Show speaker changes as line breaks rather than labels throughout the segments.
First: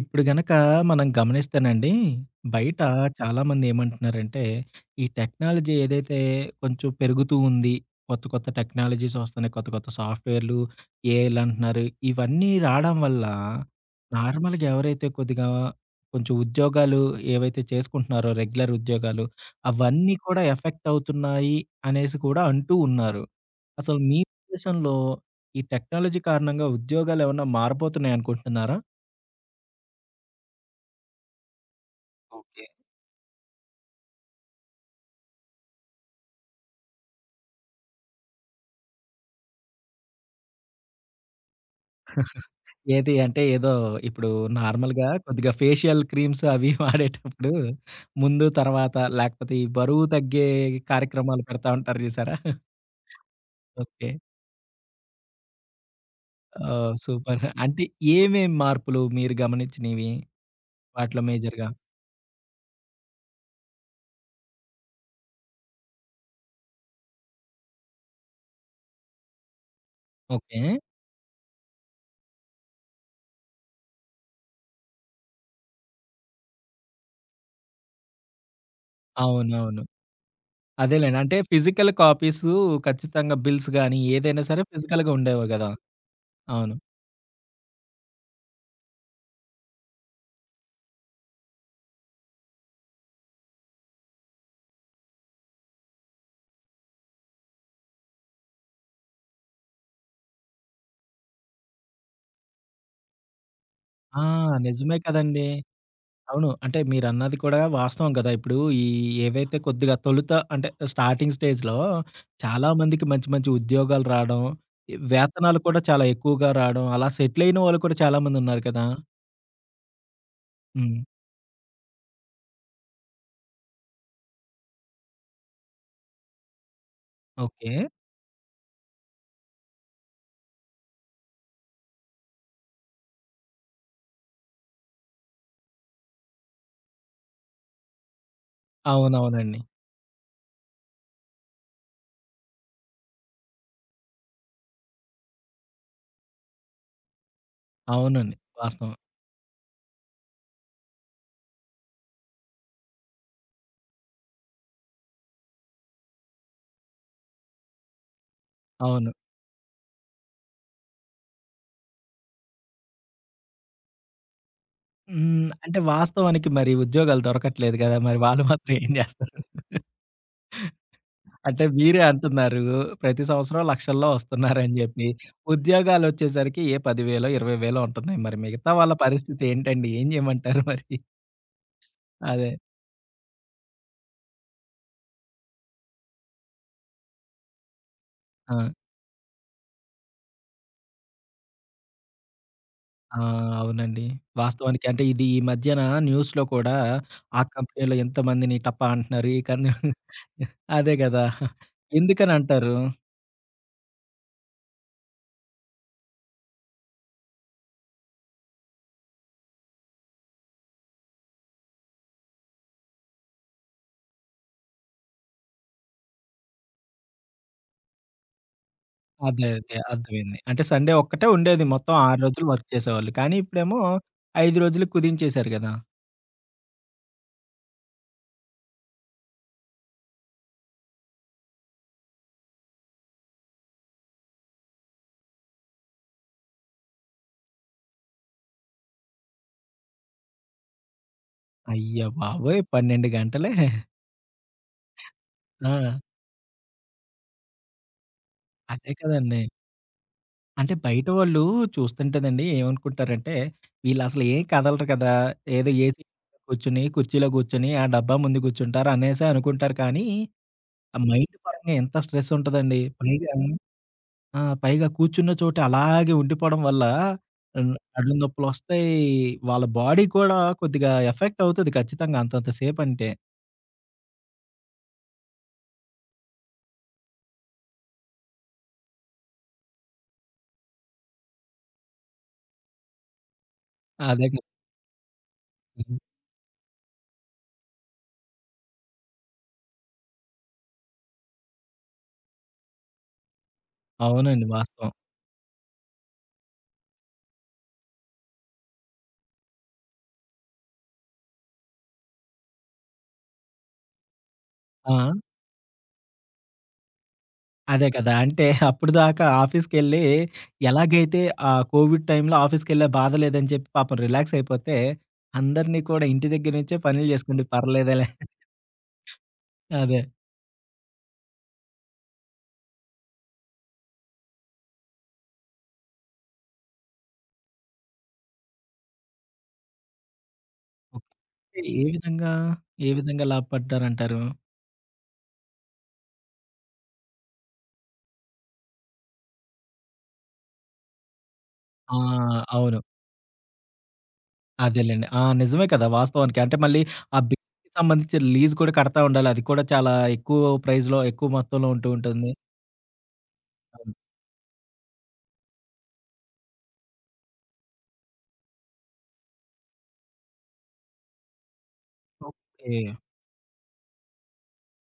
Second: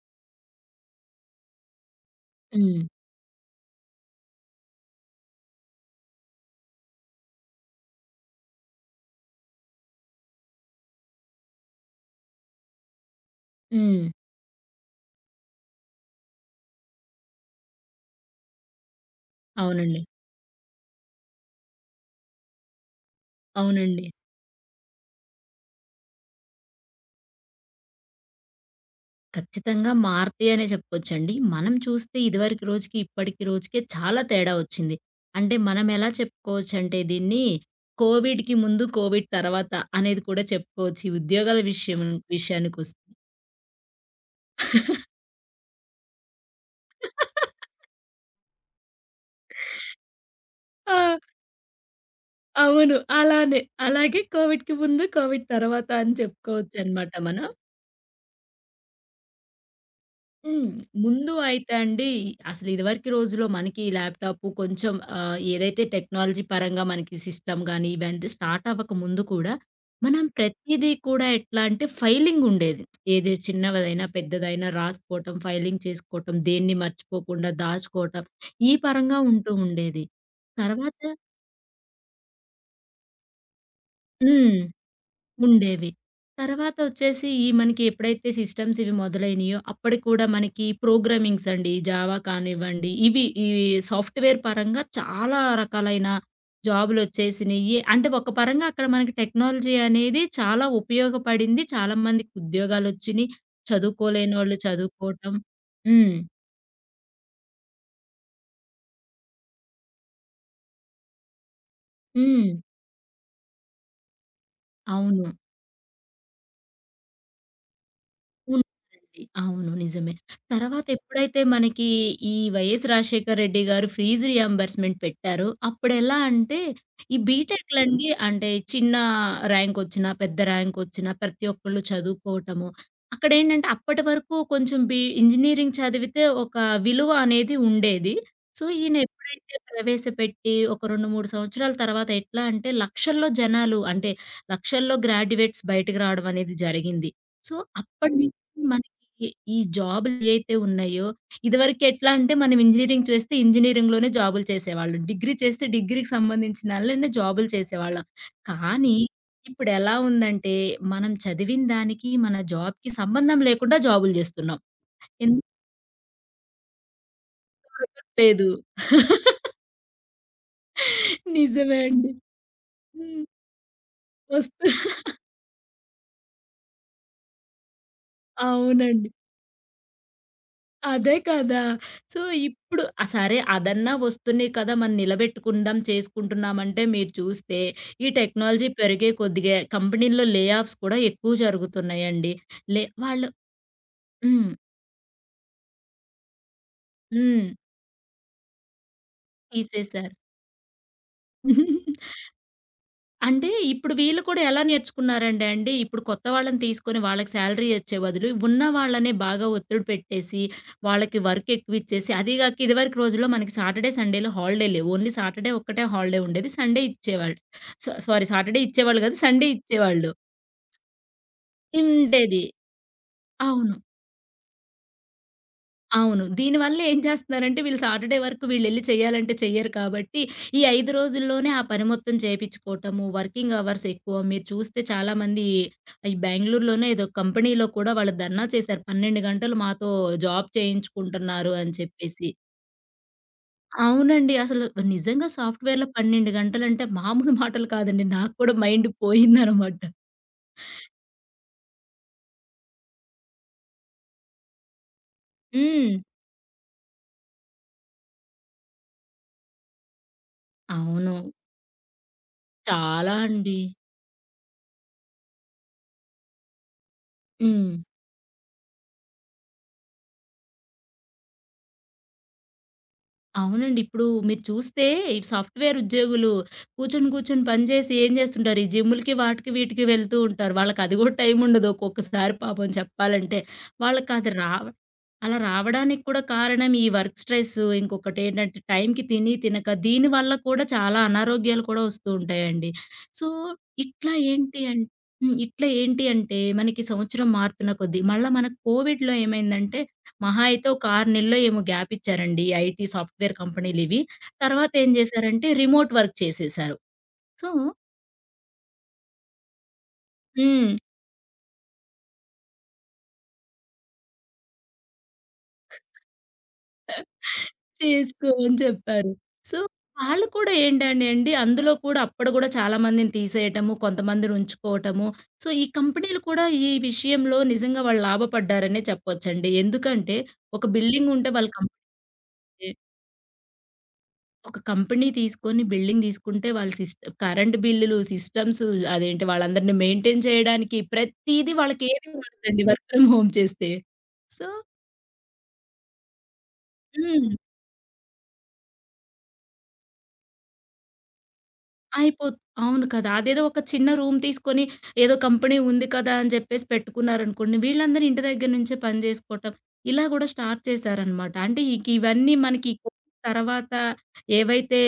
ఇప్పుడు గనక మనం గమనిస్తేనండి, బయట
హ్మ్.
చాలామంది ఏమంటున్నారంటే, ఈ టెక్నాలజీ ఏదైతే కొంచెం పెరుగుతూ ఉంది. కొత్త, కొత్త టెక్నాలజీస్ వస్తున్నాయి. కొత్త, కొత్త సాఫ్ట్‌వేర్‌లు, ఏఐలు అంటున్నారు. ఇవన్నీ రావడం వల్ల
హ్మ్.
నార్మల్‌గా ఎవరైతే కొద్దిగా కొంచెం ఉద్యోగాలు ఏవైతే చేసుకుంటున్నారో రెగ్యులర్ ఉద్యోగాలు,
అవునండి.
అవన్నీ కూడా ఎఫెక్ట్ అవుతున్నాయి అనేసి కూడా అంటూ ఉన్నారు. అసలు
అవునండి.
మీ ఉద్దేశంలో ఈ టెక్నాలజీ కారణంగా ఉద్యోగాలేమన్నా మారబోతున్నాయనుకుంటున్నారా?
ఖచ్చితంగా మారతాయనే చెప్పుకోవచ్చండి. మనం చూస్తే
ఓకే.
ఇదివరకు రోజుకి, ఇప్పటికి రోజుకే చాలా తేడా వచ్చింది. అంటే మనం ఎలా చెప్పుకోవచ్చంటే దీన్ని కోవిడ్‌కి ముందు, కోవిడ్ తర్వాత అనేది కూడా చెప్పుకోవచ్చు. ఈ ఉద్యోగాల విషయానికొస్తే.
ఏది అంటే ఏదో ఇప్పుడు నార్మల్‌గా కొద్దిగా ఫేషియల్ క్రీమ్స్ అవి వాడేటప్పుడు ముందు, తర్వాత లేకపోతే ఈ బరువు తగ్గే
ఆ!
కార్యక్రమాలు పెడతా ఉంటారు చూసారా?
అవును. అలానే.
ఓకే.
అలాగే కోవిడ్‌కి ముందు, కోవిడ్ తర్వాత అని
ఓహ్!
చెప్పుకోవచ్చనమాట
సూపర్.
మనం.
అంటే ఏమేం మార్పులు మీరు గమనించినవి
హ్మ్.
వాటిలో
ముందు
మేజర్‌గా?
అయితే అండి, అసలు ఇదివరకి రోజుల్లో మనకి ల్యాప్‌టాప్ కొంచెం ఏదైతే టెక్నాలజీ పరంగా మనకి సిస్టమ్ గాని, ఇవంతా స్టార్ట్ అవ్వక ముందు కూడా, మనం
ఓకే.
ప్రతీదీ కూడా ఎట్లా అంటే ఫైలింగ్ ఉండేది. ఏది చిన్నదైనా, పెద్దదైనా రాసుకోవటం, ఫైలింగ్ చేసుకోవటం, దేన్ని మర్చిపోకుండా దాచుకోవటం, ఈ పరంగా ఉంటూ
అవునవును.
ఉండేది. తర్వాత
అదేలెండి. అంటే ఫిజికల్ కాపీసు ఖచ్చితంగా బిల్స్ గాని ఏదైనా
హ్మ్.
సరే ఫిజికల్‌గా ఉండేవి గదా!
ఉండేవి.
అవును.
తర్వాత వచ్చేసి ఈ మనకి ఎప్పుడైతే సిస్టమ్స్ ఇవి మొదలైనయో, అప్పటికి కూడా మనకి ప్రోగ్రామింగ్స్ అండి. జావా కానివ్వండి, ఇవి ఈ సాఫ్ట్‌వేర్ పరంగా చాలా రకాలైన జాబులొచ్చేసినియి. అంటే ఒక పరంగా అక్కడ మనకి టెక్నాలజీ అనేది చాలా ఉపయోగపడింది. చాలా మందికి ఉద్యోగాలొచ్చినియి.
ఆ!
చదువుకోలేనోళ్ళు
నిజమే
చదువుకోవటం.
కదండీ!
హ్మ్.
అవును. అంటే మీరన్నది కూడా వాస్తవం కదా! ఇప్పుడు ఈ ఏవైతే కొద్దిగా తొలుత అంటే స్టార్టింగ్ స్టేజ్‌లో
హ్మ్.
చాలామందికి మంచి మంచి ఉద్యోగాలు రావడం, ఈ
అవును.
వేతనాలు కూడా చాలా ఎక్కువగా రావడం, అలా సెటిల్ అయిన వాళ్ళు కూడా చాలామంది ఉన్నారు కదా!
ఉంటారండి. అవును. నిజమే. తర్వాత
హ్మ్.
ఎప్పుడైతే మనకి ఈ వైఎస్ రాజశేఖర రెడ్డి గారు ఫీజ్ రియంబర్స్‌మెంట్ పెట్టారో, అప్పుడెలా అంటే ఈ
ఓకే.
బీటెక్‌లండి అంటే చిన్న ర్యాంక్ వచ్చినా, పెద్ద ర్యాంక్ వచ్చినా ప్రతి ఒక్కళ్ళు చదువుకోవటము. అక్కడేంటంటే అప్పటి వరకు కొంచెం బి ఇంజినీరింగ్ చదివితే ఒక విలువ అనేది ఉండేది. సో, ఈయన ఎప్పుడైతే
అవునవునండి.
ప్రవేశపెట్టి ఒక 2, 3 సంవత్సరాల తర్వాత ఎట్లా అంటే లక్షల్లో జనాలు అంటే లక్షల్లో గ్రాడ్యుయేట్స్ బయటకు రావడం అనేది జరిగింది. సో, అప్పటి
అవునండి. వాస్తవం.
మనకి ఈ జాబులు ఏవైతే ఉన్నాయో, ఇదివరకు ఎట్లా అంటే మనం ఇంజినీరింగ్ చేస్తే ఇంజినీరింగ్‌లోనే జాబులు చేసేవాళ్ళం. డిగ్రీ చేస్తే డిగ్రీకి సంబంధించిన దానిలోనే జాబులు చేసేవాళ్ళం. కానీ
అవును.
ఇప్పుడెలా ఉందంటే, మనం చదివిన దానికి, మన జాబ్‌కి సంబంధం లేకుండా జాబులు చేస్తున్నాం. ఎందుకు
హ్మ్. అంటే వాస్తవానికి మరి ఉద్యోగాలు దొరకట్లేదు కదా! మరి వాళ్ళు
లేదు.
మాత్రం ఏం చేస్తారు? అంటే
నిజమే
మీరే
అండి.
అంటున్నారు. ప్రతి
హ్మ్.
సంవత్సరం లక్షల్లో
వస్తు
వస్తున్నారని జెప్పి. ఉద్యోగాలొచ్చేసరికి ఏ 10,000 20,000 ఉంటున్నాయి. మరి మిగతా వాళ్ళ
అవునండి.
పరిస్థితి ఏంటండి? ఏం జేయమంటారు మరి?
అదే కదా! సో,
అదే.
ఇప్పుడు ఆ! సరే అదన్నా వస్తున్నాయి కదా! మనం నిలబెట్టుకుందాం చేసుకుంటున్నామంటే మీరు చూస్తే ఈ
ఆ!
టెక్నాలజీ పెరిగే కొద్దిగా కంపెనీల్లో లే ఆఫ్స్ కూడా ఎక్కువ జరుగుతున్నాయండి. లే
ఆ!
వాళ్ళు
అవునండి.
హ్మ్.
వాస్తవానికి అంటే ఇది ఈ మధ్యన న్యూస్‌లో కూడా ఆ
హ్మ్.
కంపెనీలో ఎంతమందిని టపా అంటున్నారు. ఈ కన్
తీసేశారు.
అదే గదా! ఎందుకనంటారు?
అంటే ఇప్పుడు వీళ్ళు కూడా ఎలా నేర్చుకున్నారంటే అండి, ఇప్పుడు కొత్త వాళ్ళని తీసుకొని వాళ్ళకి సాలరీ ఇచ్చే బదులు, ఉన్న వాళ్ళనే బాగా ఒత్తిడి పెట్టేసి, వాళ్ళకి వర్క్ ఎక్కువిచ్చేసి, అదీగాక ఇదివరకు రోజుల్లో మనకి సాటర్‌డే, సండే‌లు హాలిడే లేవు. ఓన్లీ సాటర్‌డే ఒక్కటే హాలిడే ఉండేది. సండే ఇచ్చేవాళ్ళు. స సారీ సాటర్‌డే ఇచ్చేవాళ్ళు కాదు.
అదే.
సండే
అదే.
ఇచ్చేవాళ్ళు.
అర్థమైంది. అంటే సండే ఒక్కటే ఉండేది. మొత్తం 6
ఉండేది.
రోజులు వర్క్ చేసేవాళ్ళు. కానీ
అవును.
ఇప్పుడేమో 5 రోజులు కుదించేశారు గదా!
అవును. దీనివల్ల ఏం చేస్తున్నారంటే వీళ్ళు సాటర్‌డే వరకు వీళ్ళెళ్లి చేయాలంటే చెయ్యరు కాబట్టి, ఈ 5 రోజుల్లోనే ఆ పని మొత్తం చేపిచ్చుకోవటము, వర్కింగ్ అవర్స్ ఎక్కువ. మీరు చూస్తే చాలామంది ఈ బెంగుళూరులోనే ఏదో కంపెనీలో కూడా వాళ్ళు ధర్నా చేశారు. 12 గంటలు మాతో జాబ్ చేయించుకుంటున్నారు అని
అయ్య
చెప్పేసి.
బాబోయ్! 12 గంటలే.
అవునండి. అసలు నిజంగా సాఫ్ట్‌వేర్‌లో
ఆ!
12 గంటలంటే మామూలు మాటలు కాదండి. నాకు కూడా మైండ్
అదే కదండీ.
పోయిందనమాట.
అంటే బయట వాళ్ళు చూస్తుంటేనండి ఏమనుకుంటారంటే, వీళ్ళసలు ఏం కదలరు కదా! ఏదో
హ్మ్.
ఏసీ కూర్చొని, కుర్చీలో కూర్చొని, ఆ డబ్బా ముందు కూర్చుంటారు అనేసి అనుకుంటారు కానీ, ఆ
అవును.
మైండ్ పరంగా ఎంత స్ట్రెస్ ఉంటదండి.
చాలా
పైగా
అండి.
ఆ! పైగా కూర్చున్న చోట అలాగే ఉండిపోవడం వల్ల ఆహ్,
హ్మ్.
నడుము నొప్పులొస్తాయి. వాళ్ళ బాడీ కూడా కొద్దిగా ఎఫెక్ట్ అవుతది ఖచ్చితంగా అంతంత సేపంటే.
అవునండి. ఇప్పుడు మీరు చూస్తే ఇటు సాఫ్ట్‌వేర్ ఉద్యోగులు కూర్చొని పని చేసి ఏం చేస్తుంటారు? ఈ జిమ్ములకి వాటికి వీటికి వెళ్తూ ఉంటారు. వాళ్ళకది కూడా టైం ఉండదు ఒక్కొక్కసారి పాపం చెప్పాలంటే.
అదే
వాళ్ళకది రావ అలా
కదండీ.
రావడానికి కూడా కారణం ఈ వర్క్ స్ట్రెస్సు, ఇంకొకటేంటంటే టైంకి తిని, తినక దీని వల్ల కూడా చాలా అనారోగ్యాలు కూడా వస్తూ ఉంటాయండి. సో, ఇట్లా
అవునండి
ఏంటి అన్
వాస్తవం.
హ్మ్. ఇట్లా ఏంటి అంటే మనకి సంవత్సరం మారుతున్న కొద్దీ మళ్ళా మనకు కోవిడ్‌లో ఏమైందంటే మహా అయితే ఒక 6 నెల్లో ఏమో గ్యాప్ ఇచ్చారండి. ఐటీ సాఫ్ట్‌వేర్ కంపెనీలివి. తర్వాత ఏం
ఆ!
జేశారంటే రిమోట్ వర్క్ చేసేశారు. సో
అదే కదా! అంటే అప్పటిదాకా ఆఫీస్‌కెళ్ళి
హ్మ్.
ఎలాగైతే ఆ కోవిడ్ టైంలో ఆఫీస్‌కెళ్ళే బాధ లేదని చెప్పి పాపం రిలాక్స్ అయిపోతే, అందరిని కూడా ఇంటి దగ్గర నుంచే పనులు చేసుకోండి పర్లేదులే.
చేసుకో అని చెప్పారు. సో
అదే.
వాళ్ళు కూడా ఏంటంటే అండి, అందులో కూడా అప్పుడు గూడా చాలా మందిని తీసేయటము, కొంతమందిని ఉంచుకోవటము. సో ఈ కంపెనీలు కూడా ఈ విషయంలో నిజంగా వాళ్ళు లాభపడ్డారనే చెప్పొచ్చండి. ఎందుకంటే ఒక
ఓకే.
బిల్డింగుంటే వాళ్ళు కంపెనీ
ఏ విధంగా, ఏ విధంగా లాభపడ్డారంటారు?
ఒక కంపెనీ తీసుకొని బిల్డింగ్ తీసుకుంటే వాళ్ళ సిస్ కరెంట్ బిల్లులు, సిస్టమ్స్ అదేంటి వాళ్ళందరిని మెయింటైన్ చేయడానికి ప్రతీదీ
ఆ!
వాళ్ళకేది ఉండదండి
అవును.
వర్క్ ఫ్రమ్ హోమ్ చేస్తే. సో
అదేలెండి. ఆ! నిజమే కదా! వాస్తవానికి. అంటే మళ్ళీ ఆ
హ్మ్.
బిల్డింగ్‌కి సంబంధించిన లీజ్ కూడా కడతా ఉండాలి. అది కూడా చాలా ఎక్కువ ప్రైస్‌లో, ఎక్కువ మొత్తంలో ఉంటూ ఉంటుంది.
అయిపోత్ అవును కదా! అదేదో ఒక చిన్న
అవును.
రూమ్ తీసుకొని ఏదో కంపెనీ ఉంది కదా! అని చెప్పేసి పెట్టుకున్నారనుకోండి. వీళ్ళందరూ ఇంటి దగ్గర నుంచే పని జేసుకోవటం. ఇలా గూడా స్టార్ట్ చేశారనమాట. అంటే ఇక ఇవన్నీ మనకి
ఓకే.
కోవిడ్ తర్వాత ఏవైతే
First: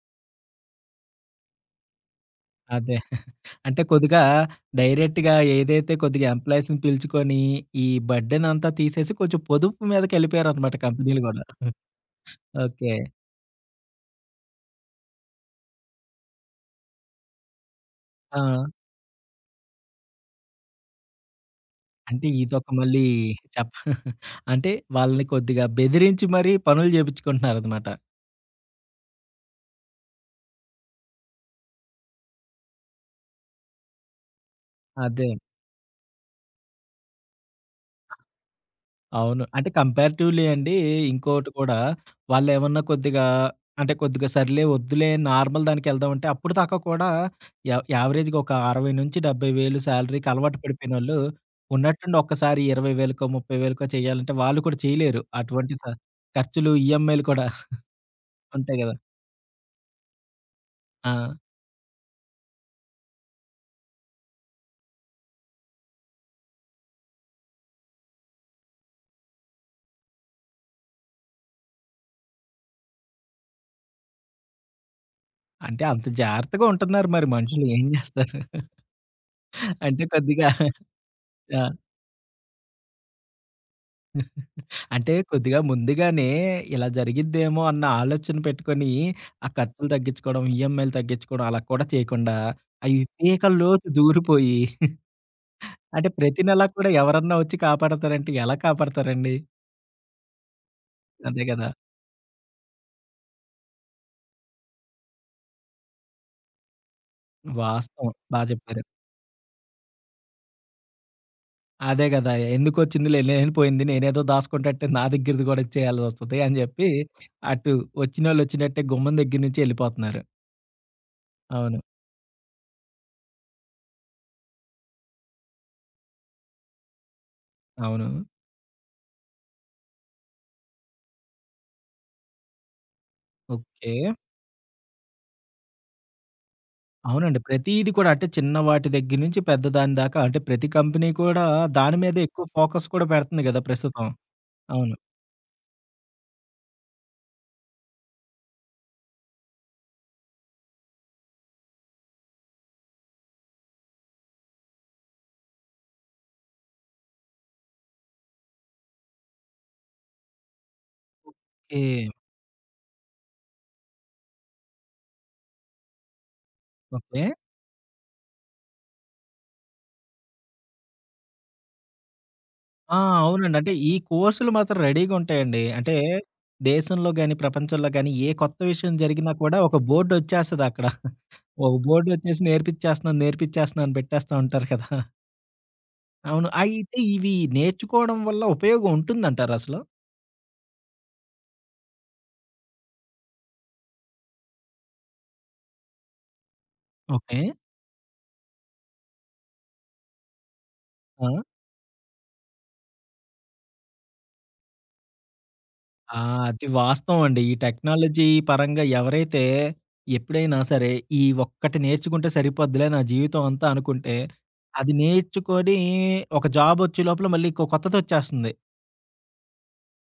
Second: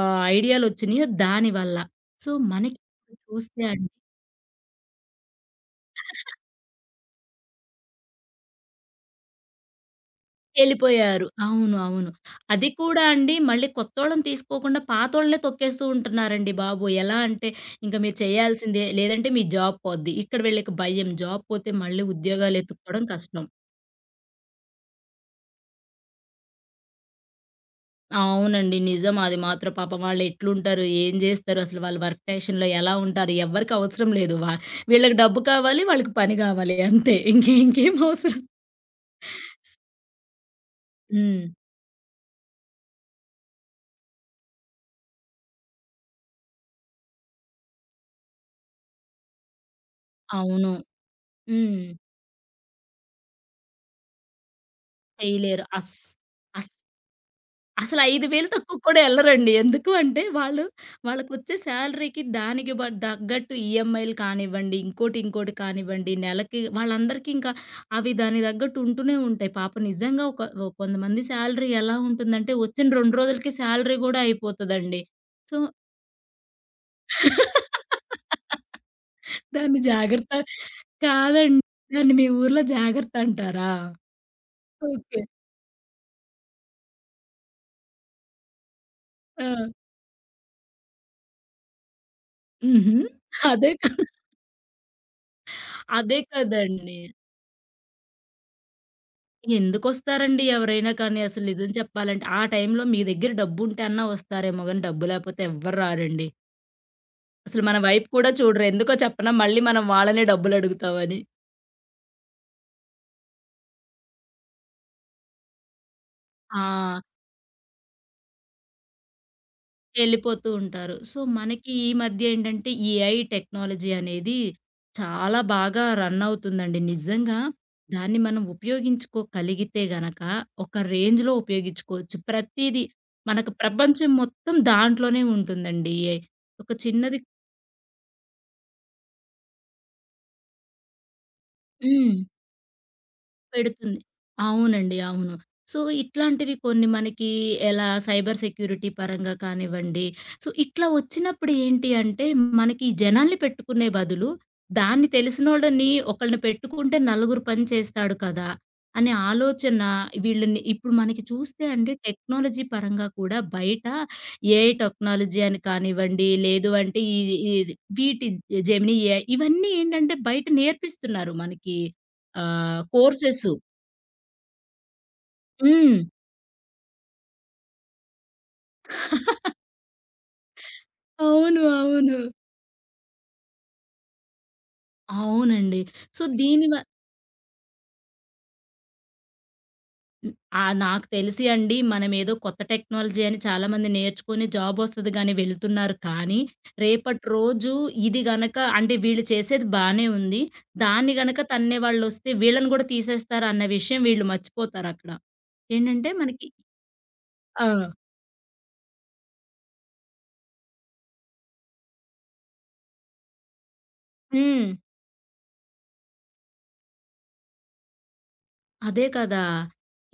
ఐడియాలొచ్చినాయో దానివల్ల. సో మనకి
అదే.
చూస్తే
అంటే కొద్దిగా డైరెక్ట్‌గా ఏదైతే కొద్దిగా
అండి
ఎంప్లాయీస్‌ని పిలుచుకొని, ఈ బర్డెన్ అంతా తీసేసి కొంచెం పొదుపు మీదకెళ్ళిపోయారనమాట కంపెనీలు
ఎళ్ళిపోయారు.
గూడా.
అవును. అవును. అది
ఓకే.
కూడా అండి మళ్ళీ కొత్తోళ్ళని తీసుకోకుండా పాతోళ్ళనే తొక్కేస్తూ ఉంటున్నారండి బాబు. ఎలా అంటే ఇంక మీరు
ఆ!
చేయాల్సిందే లేదంటే మీ జాబ్ పోద్ది. ఇక్కడ వీళ్ళకి భయం జాబ్ పోతే మళ్ళీ
అంటే
ఉద్యోగాలు
ఇదొక మళ్ళీ
ఎతుక్కోవడం కష్టం.
చెప్ప అంటే వాళ్ళని కొద్దిగా బెదిరించి మరీ పనులు జేపించుకుంటున్నారనమాట.
అవునండి. నిజం. అది మాత్రం పాపం వాళ్ళు ఎట్లుంటారు? ఏం జేస్తారు? అసలు వాళ్ళ వర్క్ టెన్షన్‌లో ఎలా ఉంటారు? ఎవ్వరికి అవసరం లేదు. వీళ్ళకి
అదే.
డబ్బు కావాలి. వాళ్ళకి పని గావాలి అంతే. ఇంకేం అవసరం.
అవును. అంటే కంపారిటివ్‌లీ అండి
హ్మ్.
ఇంకోటి కూడా వాళ్ళేమన్నా కొద్దిగా అంటే కొద్దిగా సర్లే వద్దులే నార్మల్ దానికెళ్దామంటే అప్పటిదాకా కూడా యావరేజ్‌గా ఒక 60,000-70,000 శాలరీకి అలవాటు
అవును.
పడిపోయినోళ్ళు
హ్మ్.
ఉన్నట్టుండి ఒక్కసారి 20,000కో, 30,000కో చేయాలంటే వాళ్ళు కూడా చేయలేరు.
చేయలేరు.
అటువంటి స
అస్
ఖర్చులు,
అస్
ఈఎంఐలు కూడా
అసలు 5,000 తక్కువ
ఉంటాయి గదా!
కూడా ఎళ్ళరండి. ఎందుకు అంటే వాళ్ళు
ఆ!
వాళ్ళకొచ్చే శాలరీకి దానికి బ దగ్గట్టు ఈఎంఐలు కానివ్వండి, ఇంకోటి ఇంకోటి కానివ్వండి, నెలకి వాళ్ళందరికీ ఇంకా అవి దాని దగ్గట్టు ఉంటూనే ఉంటాయి. పాపం నిజంగా ఒక ఒ కొంతమంది శాలరీ ఎలా ఉంటుందంటే వచ్చిన 2 రోజులకి శాలరీ గూడా అయిపోతదండి. సో
అంటే అంత జాగ్రత్తగా ఉంటున్నారు మరి మనుషులు ఏం జేస్తారు?
దాన్ని
అంటే
జాగ్రత్త
కొద్దిగా
కాదండి.
ఆ!
దాన్ని మీ ఊర్లో జాగర్తంటారా?
అంటే
ఓకే.
కొద్దిగా ముందుగానే ఇలా జరిగిద్దేమో అన్న ఆలోచన పెట్టుకొని, ఆ
ఆ!
ఖర్చులు తగ్గించుకోవడం, ఈఎంఐలు తగ్గించుకోవడం అలా కూడా చేయకుండా,
హుహు.
అవి పీకల
అదే క
లోతు దూరిపోయి అంటే
అదే
ప్రతి నెలా కూడా
కదండీ!
ఎవరన్నా వచ్చి కాపాడతారంటే ఎలా కాపాడతారండి?
ఎందుకొస్తారండి ఎవరైనా కానీ
అదే
అసలు
కదా!
నిజం చెప్పాలంటే. ఆ టైంలో మీ దగ్గర డబ్బుంటే అన్నా వస్తారేమో గానీ, డబ్బు లేపోతే ఎవ్వరు రారండి. అసలు మన వైపు
వాస్తవం.
కూడా
బా
చూడరు.
చెప్పారు.
ఎందుకో చెప్పనా? మళ్ళీ మనం వాళ్ళనే డబ్బులడుగుతామని.
అదే కదా! ఎందుకొచ్చిందిలే లేనిపోయింది నేనేదో దాసుకుంటట్టే నా దగ్గరది కూడా ఇచ్చేయాల్సి వస్తది అని చెప్పి,
ఆ!
అటు వచ్చినోళ్ళు వచ్చినట్టే గుమ్మం దగ్గర నుంచి ఎళ్ళిపోతున్నారు.
ఎళ్ళిపోతూ ఉంటారు. సో, మనకి
అవును.
ఈ మధ్య ఏంటంటే, ఈ ఏఐ టెక్నాలజీ అనేది చాలా బాగా రన్ అవుతుందండి. నిజంగా
అవును.
దాన్ని మనం ఉపయోగించుకోగలిగితే గనక, ఒక రేంజ్‌లో ఉపయోగించుకోవచ్చు. ప్రతీదీ మనకు
ఓకే.
ప్రపంచం మొత్తం దాంట్లోనే ఉంటుందండి ఏఐ. ఒక చిన్నది
అవునండి. ప్రతీది కూడా అంటే చిన్న వాటి దగ్గర నుంచి పెద్ద దాని దాకా అంటే ప్రతి కంపెనీ కూడా దాని
హ్మ్.
మీదే ఎక్కువ ఫోకస్ కూడా పెడుతుంది గదా!
పెడుతుంది.
ప్రస్తుతం. అవును.
అవునండి. అవును. సో, ఇట్లాంటివి కొన్ని మనకి ఎలా సైబర్ సెక్యూరిటీ పరంగా కానివ్వండి, సో, ఇట్లా వచ్చినప్పుడు ఏంటి అంటే, మనకి జనాల్ని పెట్టుకునే బదులు, దాన్ని తెలిసినోళ్ళని ఒకళ్ళని పెట్టుకుంటే నలుగురు పని చేస్తాడు కదా! అనే ఆలోచన వీళ్ళని ఇప్పుడు మనకి చూస్తే అండి
ఓకే.
టెక్నాలజీ పరంగా కూడా బయట ఏఐ టెక్నాలజీ అని కానివ్వండి, లేదు అంటే ఈ
ఓకే.
ఇది వీటి జెమినీ ఏఐ ఇవన్నీ ఏంటంటే బయట నేర్పిస్తున్నారు మనకి
ఆ!
కోర్సెస్.
అవునండి. అంటే ఈ కోర్సులు మాత్రం రెడీగా ఉంటాయండి. అంటే
హ్మ్.
దేశంలో గాని, ప్రపంచంలో గాని ఏ కొత్త విషయం జరిగినా కూడా ఒక బోర్డ్ వచ్చేస్తదక్కడ.
అవును.
ఒక బోర్డ్
అవును.
వచ్చేసి నేర్పిచ్చేస్తున్నాను, నేర్పిచ్చేస్తున్నాను అని పెట్టేస్తా ఉంటారు కదా!
అవునండి. సో,
అవును.
దీని వ
అయితే ఇవి నేర్చుకోవడం వల్ల ఉపయోగం ఉంటుందంటారా అసలు?
నాకు తెలిసి అండి మనమేదో కొత్త టెక్నాలజీ అని చాలామంది నేర్చుకొని జాబొస్తది గాని వెళ్తున్నారు కానీ, రేపటి
ఓకే.
రోజు ఇది గనక అంటే వీళ్ళు చేసేది బానే ఉంది. దాన్ని
ఆ!
గనక తన్నే వాళ్ళొస్తే వీళ్ళని గూడా తీసేస్తారన్న విషయం వీళ్ళు మర్చిపోతారక్కడ. ఏంటంటే
ఆ!
మనకి
అది వాస్తవం అండి. ఈ
ఆ!
టెక్నాలజీ పరంగా ఎవరైతే ఎప్పుడైనా సరే, ఈ ఒక్కటి నేర్చుకుంటే సరిపోద్దిలే నా జీవితం అంతా అనుకుంటే,
హ్మ్.
అది నేర్చుకొని ఒక జాబ్ వచ్చే లోపల మళ్ళీ ఇంకో కొత్తదొచ్చేస్తుంది.
అదే కదా!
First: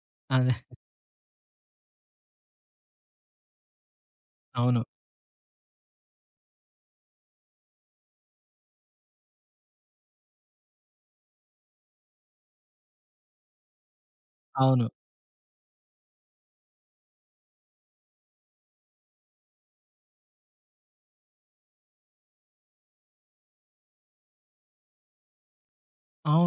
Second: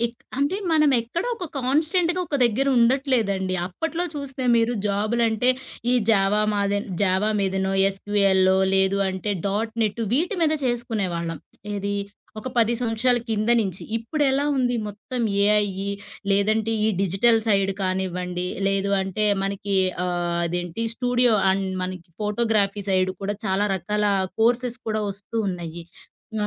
అదే.
అంటే మనం ఎక్కడో ఒక కాన్‌స్టెంట్‌గా ఒక దగ్గర ఉండట్లేదండి. అప్పట్లో చూస్తే మీరు
అవును.
జాబులంటే ఈ జావా మాదే జావా మీదనో, ఎస్‌క్యూఎల్లో లేదు అంటే డాట్ నెట్ వీటి మీద చేసుకునేవాళ్ళం. ఏది ఒక 10 సంవత్సరాల కింద నుంచి. ఇప్పుడెలా ఉంది
అవును.
మొత్తం ఏఐ లేదంటే ఈ డిజిటల్ సైడ్ కానివ్వండి, లేదు అంటే మనకి అదేంటి స్టూడియో అండ్ మనకి ఫోటోగ్రఫీ సైడ్ కూడా చాలా రకాల కోర్సెస్ కూడా వస్తూ ఉన్నాయి.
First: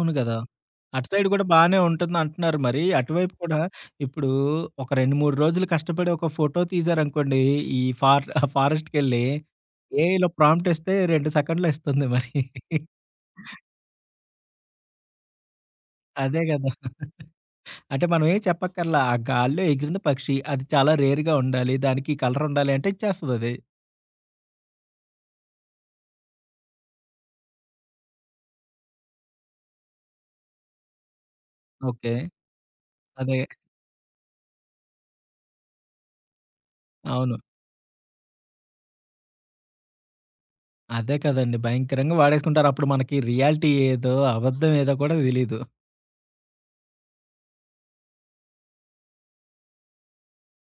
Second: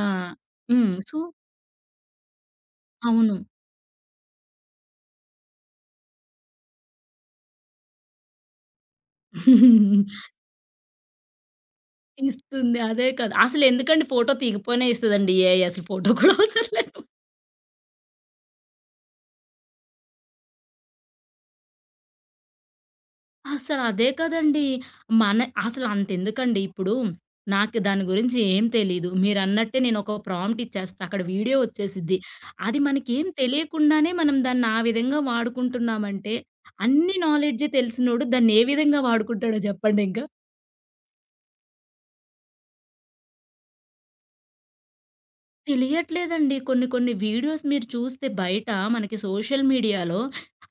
ఆ!
గదా!
హ్మ్.
అటు
సో
సైడ్ గూడా బానే ఉంటుంది అంటున్నారు మరి. అటువైపు
అవును.
కూడా ఇప్పుడు ఒక 2, 3 రోజులు కష్టపడి ఒక ఫోటో తీశారనుకోండి, ఈ ఫార్ ఫారెస్ట్‌కెళ్ళి ఏఐలో ప్రాంప్ట్ ఇస్తే 2 సెకండ్‌లో ఇస్తుంది మరి.
ఇస్తుంది. అదే కదా! అసలెందుకండి ఫోటో తీయకపోయినా ఇస్తదండి ఏఐ. అసలు ఫోటో కూడా
అదే
అవసరం
గదా!
లేదు.
అంటే మనం ఏం చెప్పక్కర్లా. ఆ గాల్లో ఎగిరిన పక్షి. అది చాలా రేర్‌గా ఉండాలి. దానికి కలర్ ఉండాలి అంటే ఇచ్చేస్తదది.
అసలదే కదండీ! మన అసలంతెందుకండి ఇప్పుడు నాకు దాని గురించి ఏం తెలీదు. మీరన్నట్టే నేనొక ప్రాంప్ట్ ఇచ్చేస్తా. అక్కడ వీడియో
ఓకే.
వచ్చేసిద్ది. అది మనకేం
అదే.
తెలియకుండానే మనం దాన్ని ఆ విధంగా వాడుకుంటున్నామంటే, అన్ని
అవును.
నాలెడ్జ్ తెలిసినోడు దాన్ని ఏ విధంగా వాడుకుంటాడో చెప్పండింక.
అదే కదండీ. భయంకరంగా వాడేసుకుంటారు. అప్పుడు మనకి రియాలిటీ ఏదో, అబద్ధం ఏదో కూడా తెలీదు.
తెలియట్లేదండి. కొన్ని కొన్ని వీడియోస్ మీరు చూస్తే బయట మనకి సోషల్ మీడియాలో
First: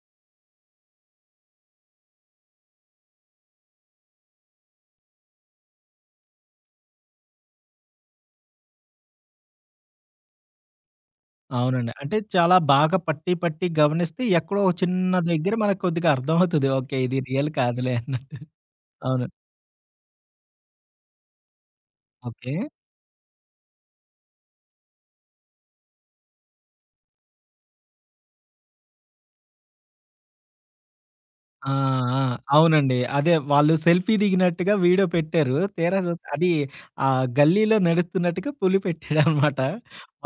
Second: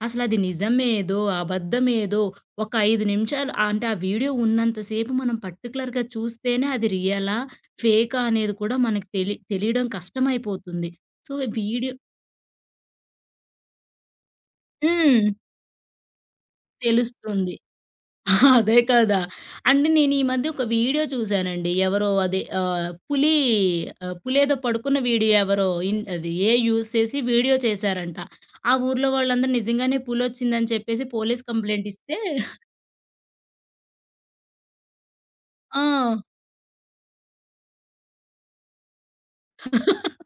అసలది నిజమేదో, అబద్ధమేదో ఒక 5 నిమిషాలు అంటే ఆ వీడియో ఉన్నంత సేపు మనం పర్టిక్యులర్‌గా చూస్తేనే అది రియలా? ఫేకా? అనేది కూడా మనకు తెలియడం కష్టమైపోతుంది. సో,
అవునండి.
వీడియో
అంటే చాలా బాగా పట్టి, పట్టి గమనిస్తే ఎక్కడో ఒక చిన్న
హ్మ్.
దగ్గర మనకు కొద్దిగా అర్థమవుతది. ఓకే. ఇది రియల్
తెలుస్తుంది.
కాదులే అన్నట్టు.
ఆహా! అదే కదా!
అవును.
అంటే నేను ఈ మధ్య ఒక వీడియో చూసానండి. ఎవరో అదే
ఓకే.
ఆహ్, పులి ఆహ్, పులేదో పడుకున్న వీడియో ఎవరో ఇన్ అది ఏఐ యూజ్ చేసి వీడియో చేశారంట. ఆ ఊర్లో వాళ్ళందరూ నిజంగానే పులొచ్చిందని చెప్పేసి పోలీస్
ఆ!
కంప్లెయింట్ ఇస్తే
ఆ! అవునండి. అదే వాళ్ళు సెల్ఫీ దిగినట్టుగా వీడియో పెట్టారు.
ఆ!
తీరా చూస్తే అది ఆ గల్లీలో నడుస్తున్నట్టుగా పులి పెట్టాడనమాట.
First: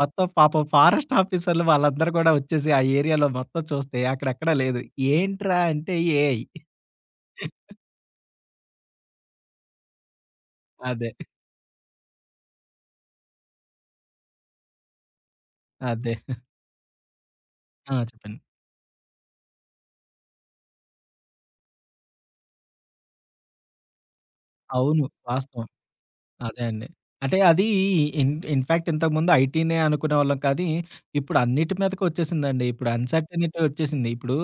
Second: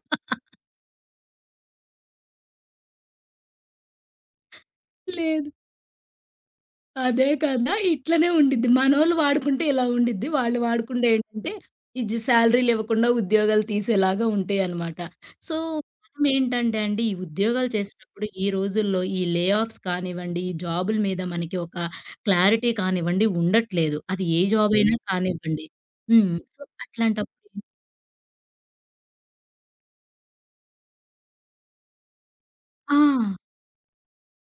మొత్తం పాపం ఫారెస్ట్ ఆఫీసర్‌లు వాళ్ళందరూ కూడా వచ్చేసి ఆ ఏరియాలో మొత్తం చూస్తే అక్కడెక్కడా లేదు.
లేదు.
ఏంట్రా అంటే ఏఐ.
అదే కదా! ఇట్లనే ఉండిద్ది. మనోళ్ళు వాడుకుంటే ఇలా ఉండిద్ది. వాళ్ళు వాడుకుంటే
అదే.
ఏంటంటే, ఇది శాలరీలివ్వకుండా ఉద్యోగాలు తీసేలాగా ఉంటాయనమాట. సో,
అదే.
మనమేంటంటే అండి, ఈ ఉద్యోగాలు
ఆ!
చేసేటప్పుడు
చెప్పండి.
ఈ రోజుల్లో ఈ లే ఆఫ్స్ కానివ్వండి, ఈ జాబుల మీద మనకి ఒక క్లారిటీ కానివ్వండి ఉండట్లేదు. అది ఏ జాబ్ అయినా
అవును. వాస్తవం.
కానివ్వండి. సో,
అదే అండి.
అట్లాంటప్పుడు
అంటే అది ఇన్‌ఫాక్ట్ ఇంతకుముందు ఐటీనే అనుకునేవాళ్ళం కానీ, ఇప్పుడు అన్నిటి మీదకి వచ్చేసిందండి. ఇప్పుడు
ఆ!
అన్‌సర్టెనిటీ వచ్చేసింది. ఇప్పుడు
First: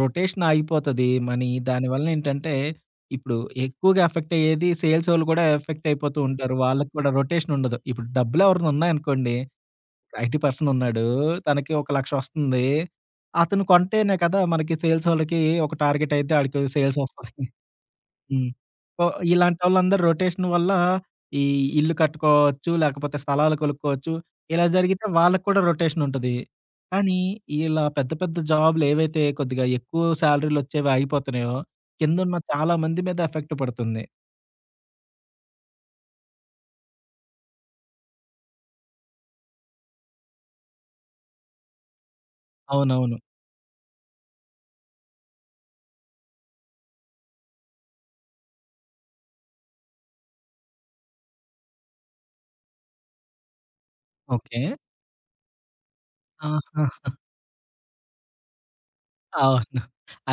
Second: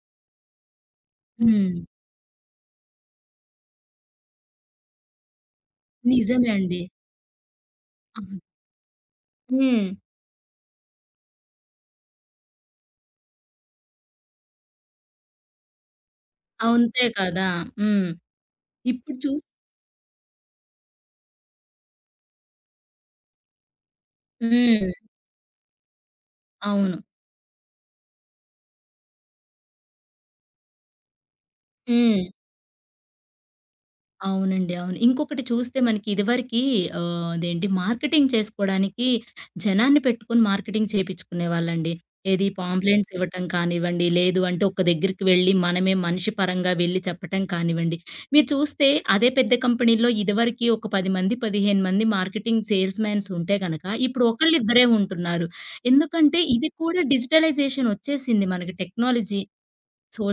రొటేషన్ ఆగిపోతది. మనీ
హ్మ్.
దానివల్ల ఏంటంటే, ఇప్పుడు ఎక్కువగా ఎఫెక్ట్ అయ్యేది సేల్సోళ్ళు కూడా ఎఫెక్ట్ అయిపోతూ
నిజమే
ఉంటారు.
అండి.
వాళ్ళకి కూడా రొటేషన్ ఉండదు. ఇప్పుడు
అవును.
డబ్బులు ఎవరైనా ఉన్నాయనుకోండి,
హ్మ్.
ఐటీ పర్సన్ ఉన్నాడు. తనకి ఒక 1,00,000 వస్తుంది. అతను కొంటేనే కదా! మనకి సేల్సోళ్ళకి ఒక టార్గెట్ అయితే ఆడికి సేల్స్
అంతే
వస్తది.
కదా! హ్మ్.
హ్మ్. సో,
ఇప్పుడు చూస్
ఇలాంటోళ్ళందరూ రొటేషన్ వల్ల ఈ ఇల్లు కట్టుకోవచ్చు, లేకపోతే స్థలాలు కొనుక్కోవచ్చు. ఇలా
హ్మ్.
జరిగితే వాళ్ళకి కూడా రొటేషన్ ఉంటది.
అవును.
కానీ ఇలా పెద్ద పెద్ద జాబ్‌లు ఏవైతే కొద్దిగా ఎక్కువ సాలరీలొచ్చేవి ఆగిపోతున్నాయో,
హ్మ్.
కిందున్న చాలా మంది మీద ఎఫెక్ట్ పడుతుంది.
అవునండి. అవును. ఇంకొకటి చూస్తే మనకి ఇదివరకి అదేంటి మార్కెటింగ్ చేసుకోడానికి జనాన్ని పెట్టుకొని మార్కెటింగ్ చేపిచ్చుకునేవాళ్ళండి. ఏది పాంప్లెంట్స్
అవునవును.
ఇవ్వటం కానివ్వండి, లేదు అంటే ఒక దగ్గరికి వెళ్లి మనమే మనిషి పరంగా వెళ్లి చెప్పటం కానివ్వండి. మీరు చూస్తే అదే పెద్ద కంపెనీలో ఇదివరకి ఒక 10 మంది, 15 మంది మార్కెటింగ్ సేల్స్ మాన్స్ ఉంటే గనక ఇప్పుడు
ఓకే.
ఒకళ్ళిద్దరే ఉంటున్నారు. ఎందుకంటే ఇది
ఆహా!
కూడా డిజిటలైజేషన్ వచ్చేసింది మనకి టెక్నాలజీ,
అవును.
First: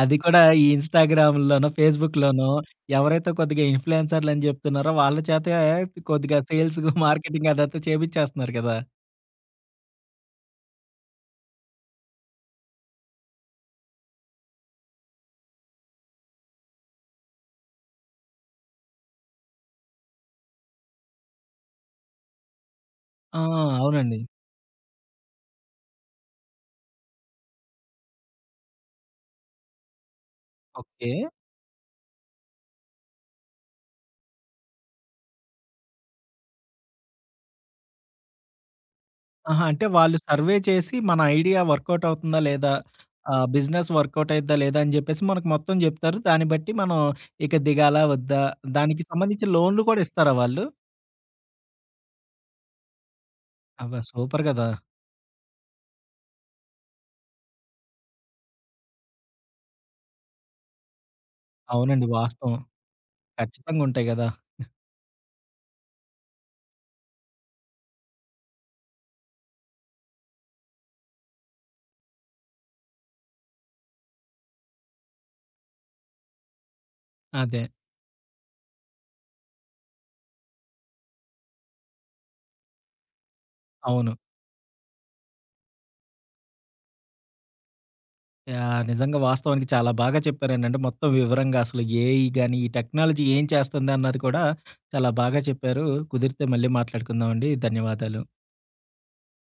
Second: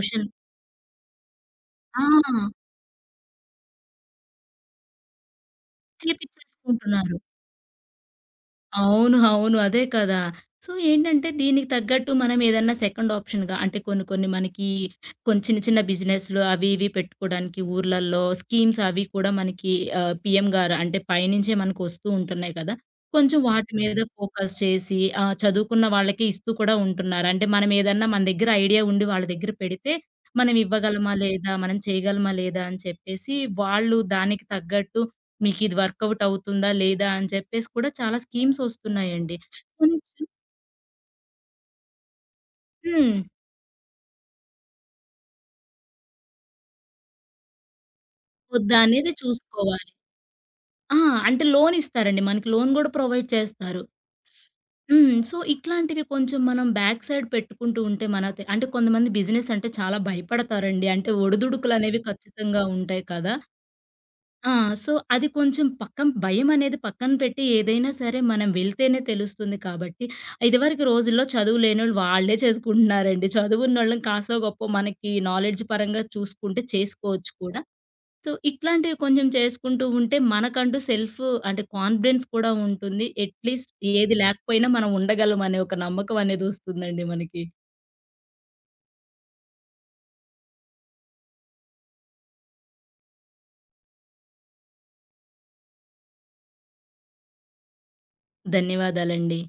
అది కూడా ఈ ఇన్‌స్టాగ్రామ్‌ల్లోనో,
ఆ!
ఫేస్‌బుక్‌లోనో ఎవరైతే కొద్దిగా ఇన్‌ఫ్లుయెన్సర్‌లని జెప్తున్నారో వాళ్ళ చేతే కొద్దిగా సేల్స్,
చేపిచ్చేసుకుంటున్నారు.
మార్కెటింగ్ అదంతా చేపిచ్చేస్తున్నారు కదా!
అవును. అవును. అదే కదా! సో, ఏంటంటే దీనికి తగ్గట్టు మనం ఏదన్నా సెకండ్ ఆప్షన్‌గా అంటే కొన్ని కొన్ని మనకి చిన్న చిన్న బిజినెస్‌లు అవి ఇవి పెట్టుకోవడానికి ఊర్లల్లో స్కీమ్స్ అవి కూడా మనకి పీఎం గారు అంటే పైనుంచే మనకు వస్తూ ఉంటున్నాయి కదా! కొంచెం
ఆ!
వాటి మీద
అవునండి.
ఫోకస్ చేసి చదువుకున్న వాళ్ళకే ఇస్తూ కూడా ఉంటున్నారు. అంటే మనం ఏదన్నా మన దగ్గర ఐడియా ఉండి వాళ్ళ దగ్గర పెడితే మనం
ఓకే.
ఇవ్వగలమా లేదా? మనం చేయగలమా లేదా? అని చెప్పేసి వాళ్ళు దానికి తగ్గట్టు మీకిది వర్కౌట్ అవుతుందా? లేదా? అని చెప్పేసి కూడా చాలా స్కీమ్స్ వస్తున్నాయండి.
ఆహా! అంటే వాళ్ళు
కొంచెం
సర్వే చేసి మన ఐడియా వర్కౌట్ అవుతుందా లేదా?
హ్మ్.
బిజినెస్ వర్కౌట్ అయిద్దా లేదా? అని జెప్పేసి మనకు మొత్తం జెప్తారు. దాన్ని బట్టి మనం ఇక దిగాలా? వద్దా?
వద్దా
దానికి
అనేది
సంబంధించి లోన్‌లు
చూసుకోవాలి.
కూడా ఇస్తారా వాళ్ళు?
ఆ! అంటే లోన్ ఇస్తారండి. మనకి లోన్ గూడా ప్రొవైడ్ చేస్తారు.
అబ్బా! సూపర్ గదా!
సో, ఇట్లాంటివి కొంచెం మనం బ్యాక్ సైడ్ పెట్టుకుంటూ ఉంటే మనతే అంటే కొంతమంది బిజినెస్ అంటే చాలా భయపడతారండి. అంటే ఒడిదుడుకులనేవి
అవునండి. వాస్తవం.
ఖచ్చితంగా ఉంటాయి కదా!
ఖచ్చితంగా ఉంటాయి గదా!
ఆ! సో, అది కొంచెం పక్కన భయమనేది పక్కన పెట్టి ఏదైనా సరే మనం వెళ్తేనే తెలుస్తుంది కాబట్టి, ఇదివరకు రోజుల్లో చదువు లేనోళ్ళు వాళ్ళే చేసుకుంటున్నారండి. చదువున్నోళ్ళని కాస్తో గొప్పో మనకి నాలెడ్జ్ పరంగా చూసుకుంటే చేసుకోవచ్చు
అదే.
కూడా. సో, ఇట్లాంటివి కొంచెం చేసుకుంటూ ఉంటే మనకంటూ అంటే కాన్ఫిడెన్స్ కూడా ఉంటుంది. అట్‌లీస్ట్
అవును.
ఏది లేకపోయినా మనం ఉండగలం అనే ఒక నమ్మకం అనేది వస్తుందండి మనకి.
యాహ్! నిజంగా వాస్తవానికి చాలా బాగా చెప్పారండి. అంటే మొత్తం వివరంగా అసలు ఏఐ గాని, ఈ టెక్నాలజీ ఏం చేస్తుంది అన్నది కూడా చాలా బాగా చెప్పారు. కుదిరితే మళ్ళీ మాట్లాడుకుందామండి. ధన్యవాదాలు.
ధన్యవాదాలండి.